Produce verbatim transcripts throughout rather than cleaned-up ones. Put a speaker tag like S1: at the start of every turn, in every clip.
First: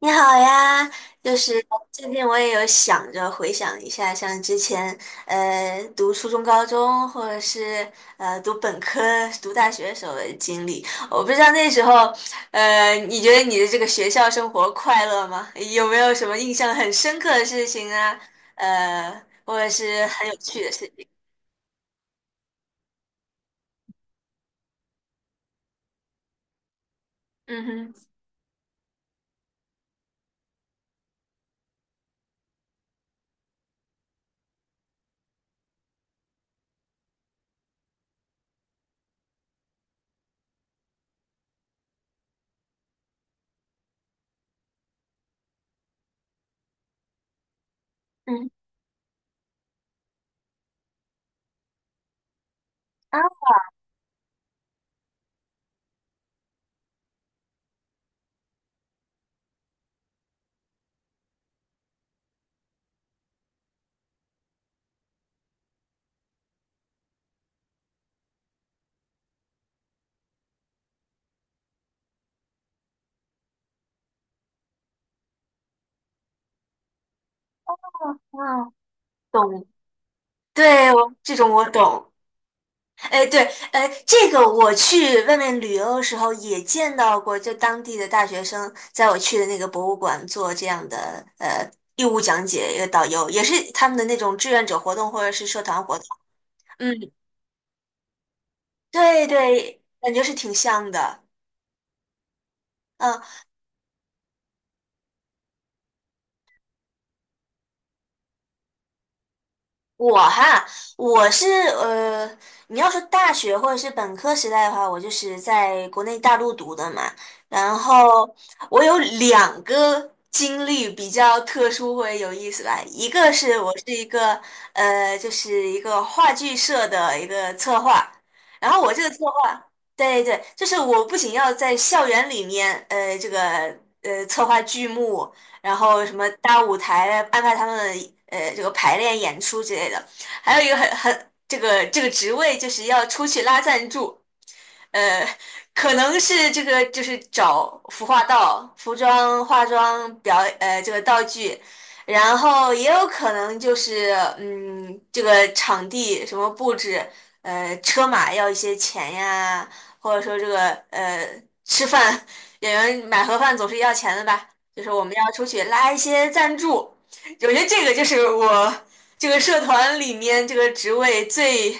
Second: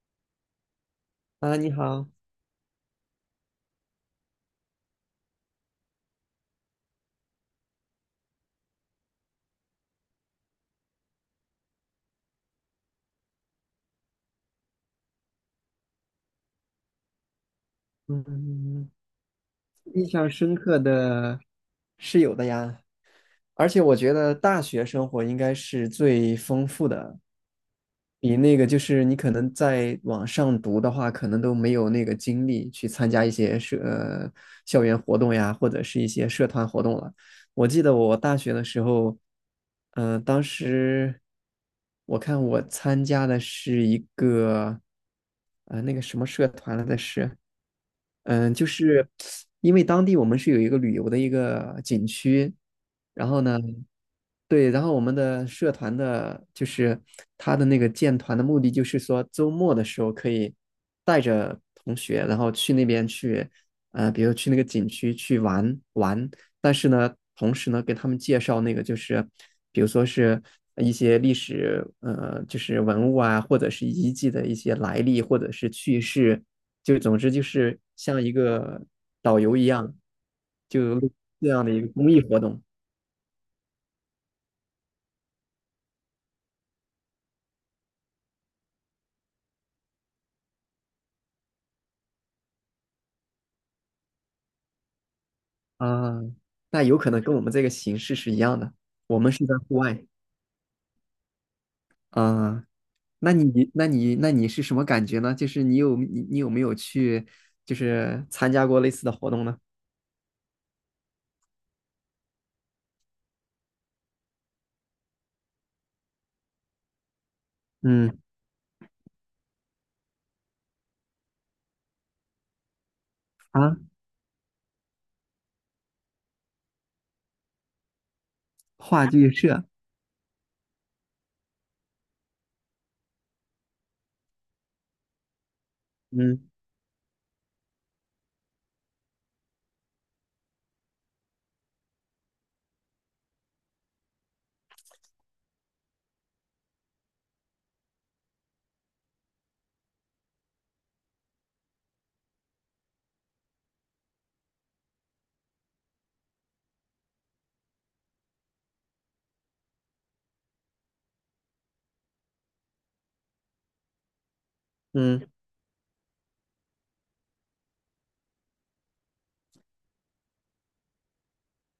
S1: 你好呀，就是
S2: 啊，你好。
S1: 最近我也有想着回想一下，像之前呃读初中、高中，或者是呃读本科、读大学时候的经历。我不知道那时候，呃，你觉得你的这个学校生活快乐吗？有没有什么印象很深刻的事情啊？
S2: 嗯，
S1: 呃，或者是
S2: 印
S1: 很
S2: 象
S1: 有
S2: 深
S1: 趣的
S2: 刻
S1: 事情？
S2: 的是有的呀，而且我觉得大学生活应该是最丰富的，
S1: 嗯哼。
S2: 比那个就是你可能在网上读的话，可能都没有那个精力去参加一些社，呃，校园活动呀，或者是一些社团活动了。我记得我大学的时候，嗯、当时我看我参加的是一个，呃，那个什么社团来的是。
S1: 嗯。
S2: 嗯，就是因为当地我们是有一个旅游的一个景区，
S1: 啊。
S2: 然后呢，对，然后我们的社团的，就是他的那个建团的目的，就是说周末的时候可以带着同学，然后去那边去，呃，比如去那个景区去玩玩。但是呢，同时呢，给他们介绍那个就是，比如说是一些历史，呃，就是文物啊，或者是遗迹的一些来历，或者是趣事，就总之就是像一
S1: 啊，
S2: 个导游一
S1: 懂。
S2: 样，
S1: 对，
S2: 就
S1: 我这种
S2: 这
S1: 我
S2: 样的一个
S1: 懂。
S2: 公益活动。
S1: 哎，对，哎，这个我去外面旅游的时候也见到过，就当地的大学生在我去的那个博物馆做这样的呃义务讲解，一个导游也是他们的那种志愿者活动或者是社团活动。
S2: 啊，那
S1: 嗯，
S2: 有可能跟我们这个形式是一样的，我
S1: 对
S2: 们是在户
S1: 对，
S2: 外。
S1: 感觉是挺像的。
S2: 啊，
S1: 嗯，
S2: 那你那你那你是什么感觉呢？就是你有你你有没有去，就是参加过类似的活动呢？
S1: 我哈，我是呃，你要说大学或者是本科时代的话，我就是在国内大陆读的嘛。然
S2: 嗯。
S1: 后我有两个经历比较特殊或者有意思吧，一个是我
S2: 啊，
S1: 是一个呃，就是一个话剧社的一个策划，然后我这
S2: 话
S1: 个策
S2: 剧
S1: 划，
S2: 社。
S1: 对对，就是我不仅要在校园里面呃这个呃策划剧目。然后什么
S2: 嗯
S1: 大舞台啊安排他们呃这个排练演出之类的。还有一个很很这个这个职位就是要出去拉赞助，呃，可能是这个就是找服化道、服装、化妆表呃这个道具，然后也有可能就是嗯这个场地什么布置，呃车马要一些钱呀，或者说这个呃吃饭演员买盒饭总是要钱的吧，就是我们
S2: 嗯
S1: 要出去拉一些赞助，我觉得这个就是我这个社团里面这个职位最。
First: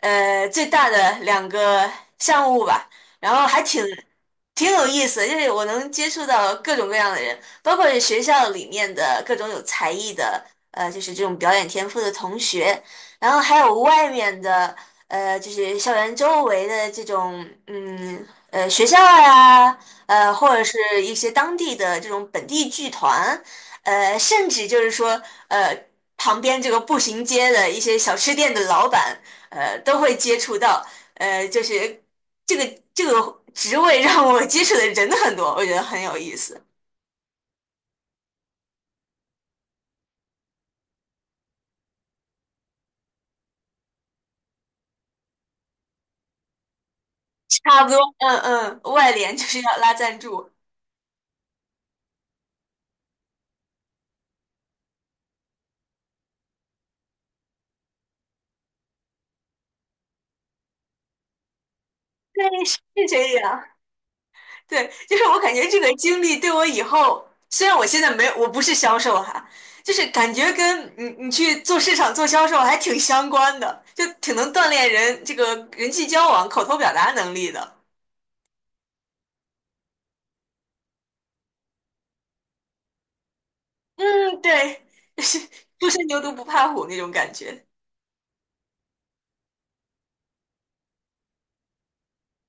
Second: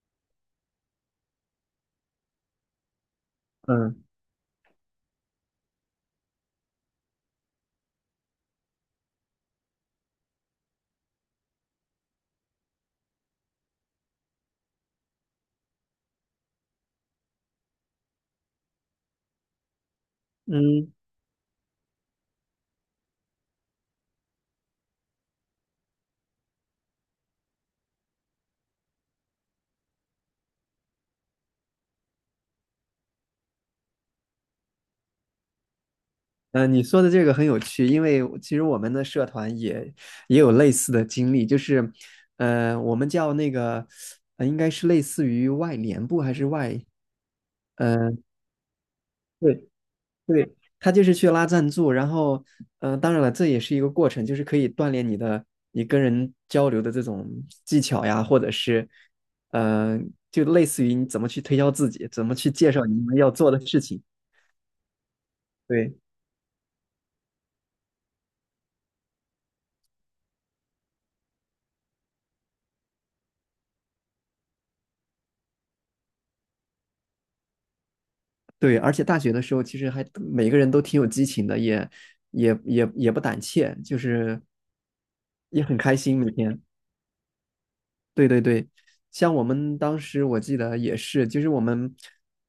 S1: 呃最大的两个项目吧，然后还挺
S2: 嗯
S1: 挺有意思的就是我能接触到各种各样的人，包括是学校里面的各种有才艺的，呃，就是这种表演天赋的同学，然后还有外面的，呃，就是校园周围的这种，嗯，呃，学校呀，呃，或者是
S2: 嗯。
S1: 一些当地的这种本地剧团，呃，甚至就是说，呃，旁边这个步行街的一些小吃店的老板，呃，都会接触到。呃，就是这个这个职位让我接触的人很多，我觉得很有意思。
S2: 呃，你说的这个很有趣，因为其实我们的社团也也有类似的经历，就是，呃，我们叫那个，呃应该是类似于外联部还是外，
S1: 差不多，
S2: 呃，
S1: 嗯嗯，外联就是
S2: 对。
S1: 要拉赞助，
S2: 对，他就是去拉赞助，然后，嗯，当然了，这也是一个过程，就是可以锻炼你的你跟人交流的这种技巧呀，或者是，呃，就类似于你怎么去推销自己，怎么去
S1: 对，
S2: 介
S1: 是
S2: 绍你们要
S1: 这
S2: 做
S1: 样。
S2: 的事情。
S1: 对，就是我感觉这个
S2: 对
S1: 经历对我以后，虽然我现在没有，我不是销售哈，就是感觉跟你你去做市场做销售还挺相关的，就挺能锻炼人这个人际交往、口头表达能力的。
S2: 对，而且大学的时候，其实还每个人都挺有激情的，也也也也不胆怯，就是
S1: 嗯，对，就是
S2: 也很
S1: 初
S2: 开
S1: 生
S2: 心
S1: 牛
S2: 每
S1: 犊不
S2: 天。
S1: 怕虎那种感觉。
S2: 对对对，像我们当时我记得也是，就是我们，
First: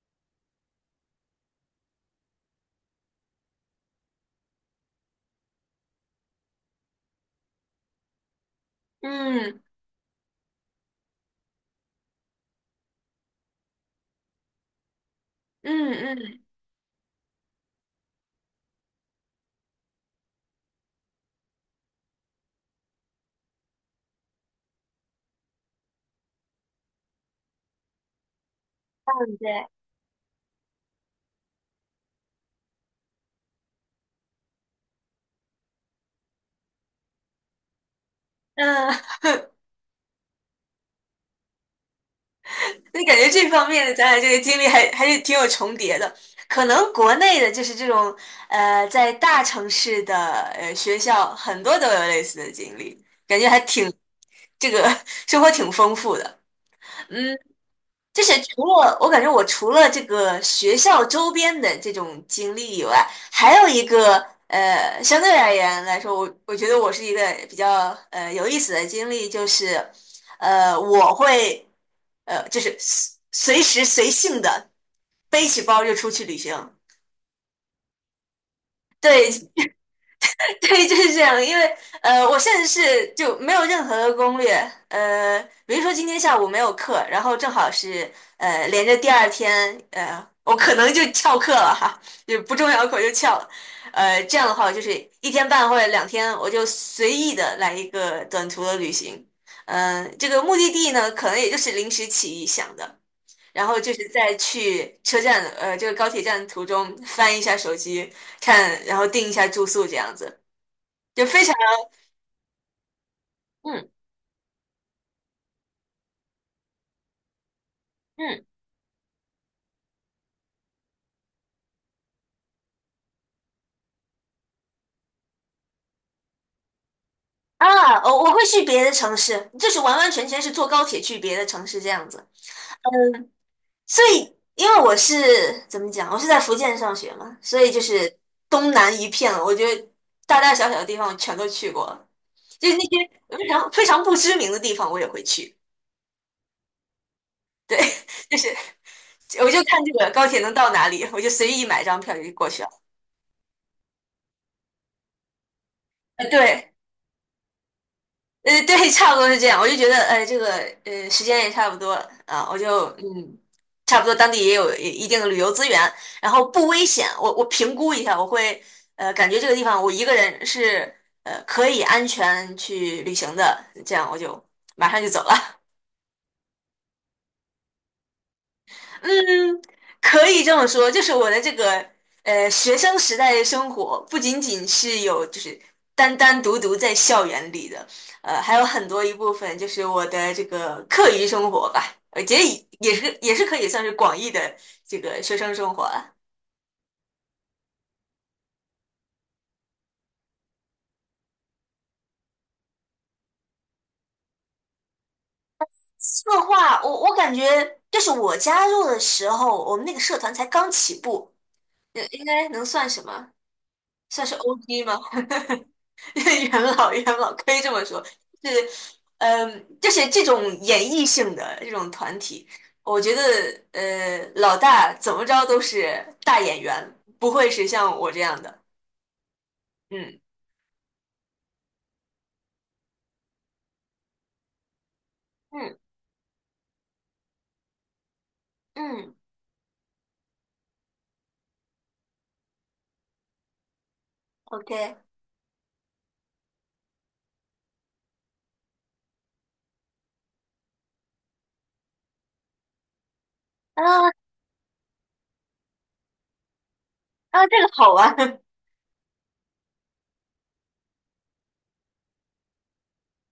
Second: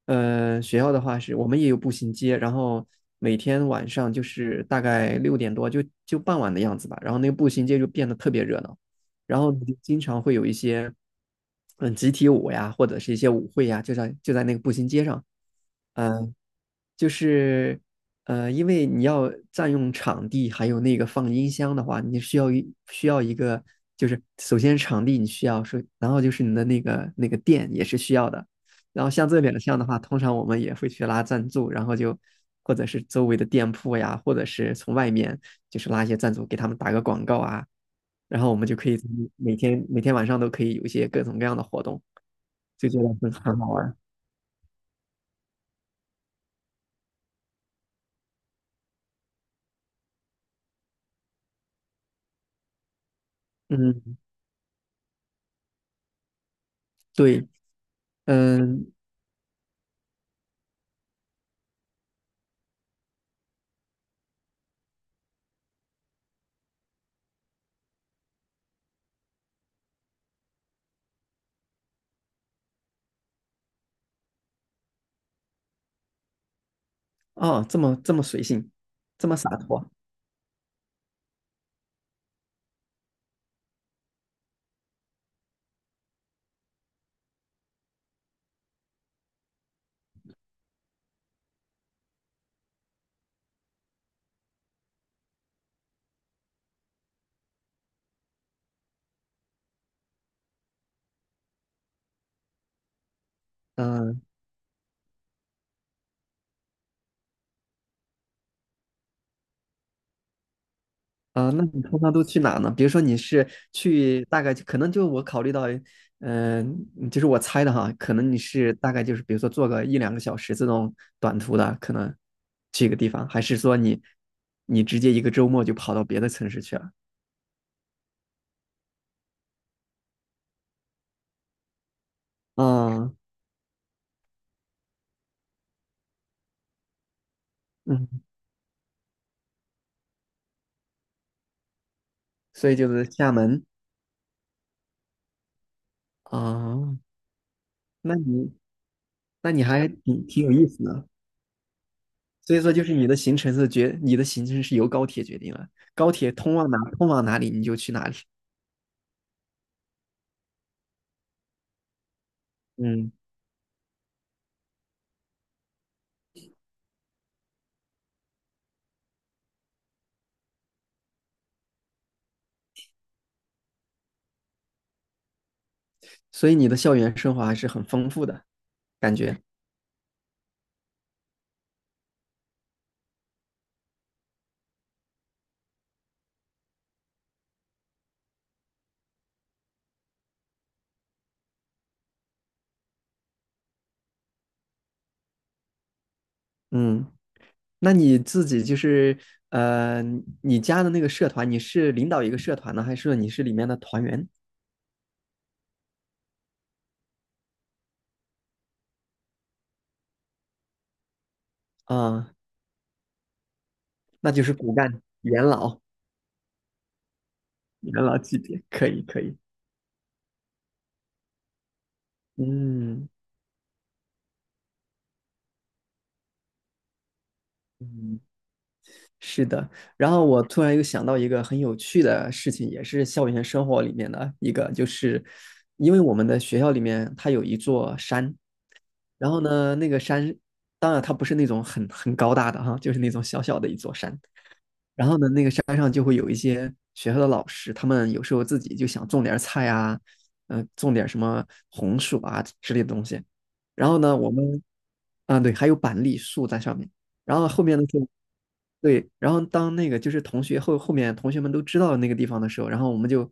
S2: 呃，学校的话是我们也有步行街，然后每天晚上就是大概六点多就就傍晚的样子吧，然后那个步行街就变得特别热闹，然后
S1: 嗯
S2: 你就经常会有一些，嗯，集体舞呀，或者是一些舞会呀，就在就在那个步行街上。
S1: 嗯
S2: 嗯、
S1: 嗯，
S2: 就是呃，因为你要占用场地，还有那个放音箱的话，你需要一需要一个，就是首先场地你需要是，然后就是你的那个那个店也是需要的。然后像
S1: 嗯，
S2: 这边的
S1: 对。
S2: 像的话，通常我们也会去拉赞助，然后就或者是周围的店铺呀，或者是从外面就是拉一些赞助给他们打个广告啊，然后我们就可
S1: 嗯。
S2: 以 每天每天晚上都可以有一些各种各样的活动，就觉
S1: 所以
S2: 得
S1: 感觉
S2: 很
S1: 这
S2: 很
S1: 方
S2: 好
S1: 面的
S2: 玩。
S1: 咱俩这个经历还还是挺有重叠的。可能国内的就是这种呃，在大城市的呃学校，很多都有类似的经历，感觉还挺
S2: 嗯，
S1: 这个 生活挺丰富的。嗯，
S2: 对。
S1: 就是除
S2: 嗯。
S1: 了我感觉我除了这个学校周边的这种经历以外，还有一个呃，相对而言来说，我我觉得我是一个比较呃有意思的经历，就是呃我会呃就是随随时随性的背起包就出去旅行。
S2: 哦，这么这么随性，这
S1: 对，
S2: 么洒脱。
S1: 对，就是这样。因为呃，我甚至是就没有任何的攻略。呃，比如说今天下午没有课，然后正好是呃连着第二天，呃，我可能就翘课了哈，就不重要的课我就翘了。呃，这样的话，我就是一天半或者两天，我就随意的来一个短途的旅行。嗯、呃，这个目的地呢，可能也就是临时起意想的，然后就是
S2: 嗯。
S1: 在去车站，呃，这个高铁站途中翻一下手机看，然后订一下住宿这样子。就非
S2: 啊，呃
S1: 常。
S2: 那你通常都去哪呢？比如说你是
S1: 嗯
S2: 去大概可能就我考虑到，嗯、就是我猜的哈，可能你
S1: 嗯。
S2: 是大概就是比如说坐个一两个小时这种短途的，可能去一个地方，还是说你你直接一个周末就跑到别的城市去了？
S1: 啊，我我会去别的城市，就是完完全全是坐高铁去别的城市这样子。
S2: 啊。
S1: 所以，因为我是怎么讲，我是在福建上学嘛，所以就是
S2: 嗯，
S1: 东南一片了我觉得大大小小的地方我全都去过了，就
S2: 所以
S1: 是那
S2: 就是
S1: 些
S2: 厦
S1: 非
S2: 门。
S1: 常非常不知名的地方我也会去。
S2: 啊，
S1: 对，
S2: 那
S1: 就是
S2: 你
S1: 我
S2: 那
S1: 就
S2: 你
S1: 看
S2: 还
S1: 这个
S2: 挺
S1: 高铁
S2: 挺有
S1: 能
S2: 意
S1: 到
S2: 思
S1: 哪里，
S2: 的。
S1: 我就随意买张票就过
S2: 所以
S1: 去了。
S2: 说就是你的行程是决，你的行程是由高铁决定了，高
S1: 啊，
S2: 铁通往
S1: 对。
S2: 哪通往哪里你就去哪里。
S1: 呃，对，差不多是这样。我就觉得，呃，这个呃，时间也差不多啊，我就
S2: 嗯。
S1: 嗯，差不多当地也有一定的旅游资源，然后不危险。我我评估一下，我会呃，感觉这个地方我一个人是呃可以安全去旅行的，这样我就马上就走了。
S2: 所以你的校园生活还是很丰富的感觉。
S1: 嗯，可以这么说，就是我的这个呃学生时代的生活，不仅仅是有就是单单独独在校园里的，呃，还有很多一部分就是我的这个课余生活吧，我觉得也也是也是可以算是广义的这个学生生活了。
S2: 嗯，那你自己就是呃，你加的那个社团，你是领导一个社团呢，还是说你是里面的团员
S1: 策划，我我感觉就是我加入的时候，我们那个社团才刚起步，呃应
S2: 啊？
S1: 该能算什么？算
S2: 那
S1: 是
S2: 就是骨
S1: O G 吗？
S2: 干元老，
S1: 元老，元老可以这么说，
S2: 元老级
S1: 是，
S2: 别，可以可以。
S1: 嗯，就是这种演绎性的这种团体，我
S2: 嗯
S1: 觉得，呃，老大怎么着都是大演员，不会是像我
S2: 嗯，
S1: 这样的。
S2: 是的。然
S1: 嗯
S2: 后我突然又想到一个很有趣的事情，也是校园生活里面的一个，就是
S1: 嗯
S2: 因为我们的学校里面它有一座山，
S1: 嗯
S2: 然后呢，那个山，当然它不是那种很很高大的哈，就是那种小小的一座山，
S1: ，OK,
S2: 然后呢，那个山上就会有一些学校的老师，他们有时候自己就想种点菜啊，嗯、种点什么红薯啊之类的东西。然后
S1: 啊。
S2: 呢，我们啊，对，还有板栗树在上面。然
S1: 啊，
S2: 后
S1: 这
S2: 后
S1: 个
S2: 面的
S1: 好
S2: 时候，
S1: 玩，
S2: 对，然后当那个就是同学后后面同学们都知道那个地方的时候，然后我们就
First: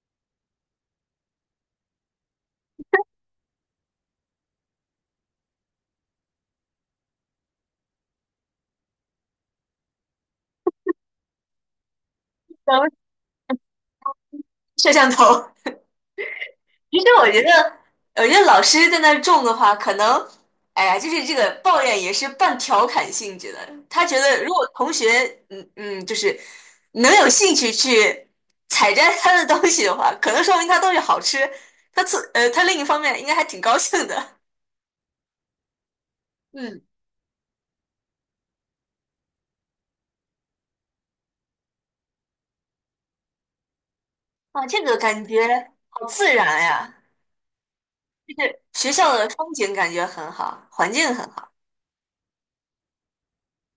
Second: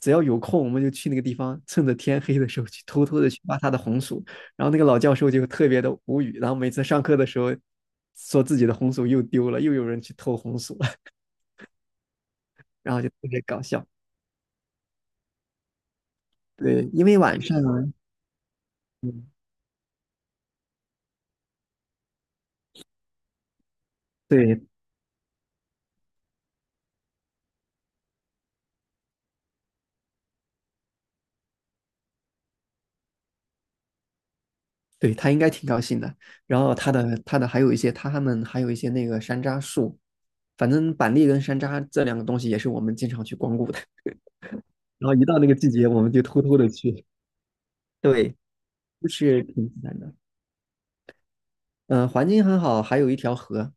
S2: 只要有空，我们就去那个地方，趁着天黑的时候去偷偷的去挖他的红薯。然后那个老教授就特别的无语，然后每次上课的时候说自己的红薯又丢了，又有人去偷红薯。
S1: 咱们
S2: 然后就特别搞笑。
S1: 摄像头。
S2: 对，
S1: 其
S2: 因
S1: 实
S2: 为
S1: 我
S2: 晚
S1: 觉
S2: 上，
S1: 得，我觉得老师在那儿
S2: 嗯，
S1: 种的话，可能，哎呀，就是这个抱怨也是半调侃性质的。他觉得如
S2: 对
S1: 果同学，嗯嗯，就是能有兴趣去采摘他的东西的话，可能说明他东西好吃。他自呃，他另一方面应该还挺高兴的
S2: 对，他应该挺高兴的。然后
S1: 嗯，
S2: 他的他的还有一些他们还有一些那个山楂树，反正板栗跟山楂这两个东西也是我们经常去光顾的。
S1: 啊，这个
S2: 然后一
S1: 感
S2: 到那个季
S1: 觉
S2: 节，我
S1: 好
S2: 们就
S1: 自
S2: 偷偷
S1: 然
S2: 的
S1: 呀，
S2: 去 对，
S1: 就是学
S2: 就
S1: 校的
S2: 是
S1: 风
S2: 挺
S1: 景
S2: 自
S1: 感
S2: 然
S1: 觉
S2: 的。
S1: 很好，环境很好
S2: 嗯、呃环境很好，还有一条河，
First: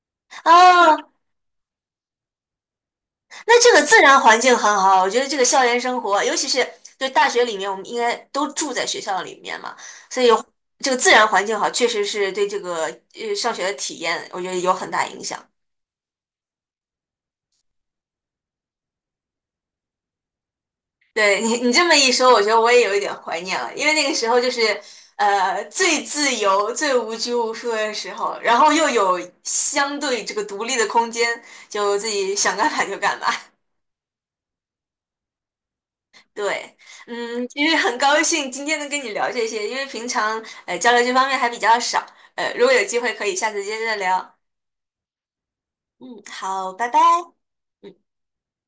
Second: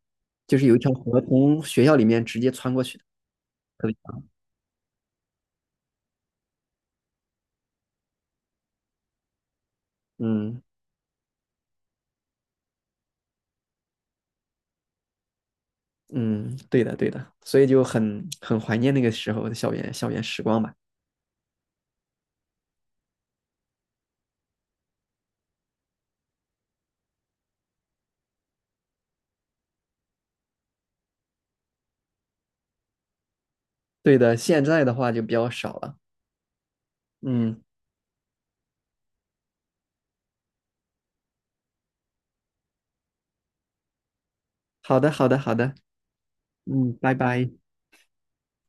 S2: 就是有一条
S1: 啊。
S2: 河从学校里面直接穿过去的，
S1: 那这个
S2: 特别
S1: 自然
S2: 长。
S1: 环境很好，我觉得这个校园生活，尤其是对大学里面，我们应该都住在学校里面嘛，所以
S2: 嗯
S1: 这个自然环境好，确实是对这个呃上学的体验，我觉得有很大影响。
S2: 嗯，对的对的，所以就很很怀念那个时候的校园校园时光吧。
S1: 对你，你这么一说，我觉得我也有一点怀念了，因为那个时候就是呃最自由、最无拘无束的时候，然后又有相对这个独立的空间，就自己想干嘛就干嘛。
S2: 对的，现在的话就比较少了。
S1: 对，嗯，
S2: 嗯，
S1: 其实很高兴今天能跟你聊这些，因为平常呃交流这方面还比较少，呃，如果有机会可以下次接着聊。
S2: 好的，好的，好的。
S1: 嗯，好，拜
S2: 嗯，
S1: 拜。
S2: 拜拜。
S1: 嗯。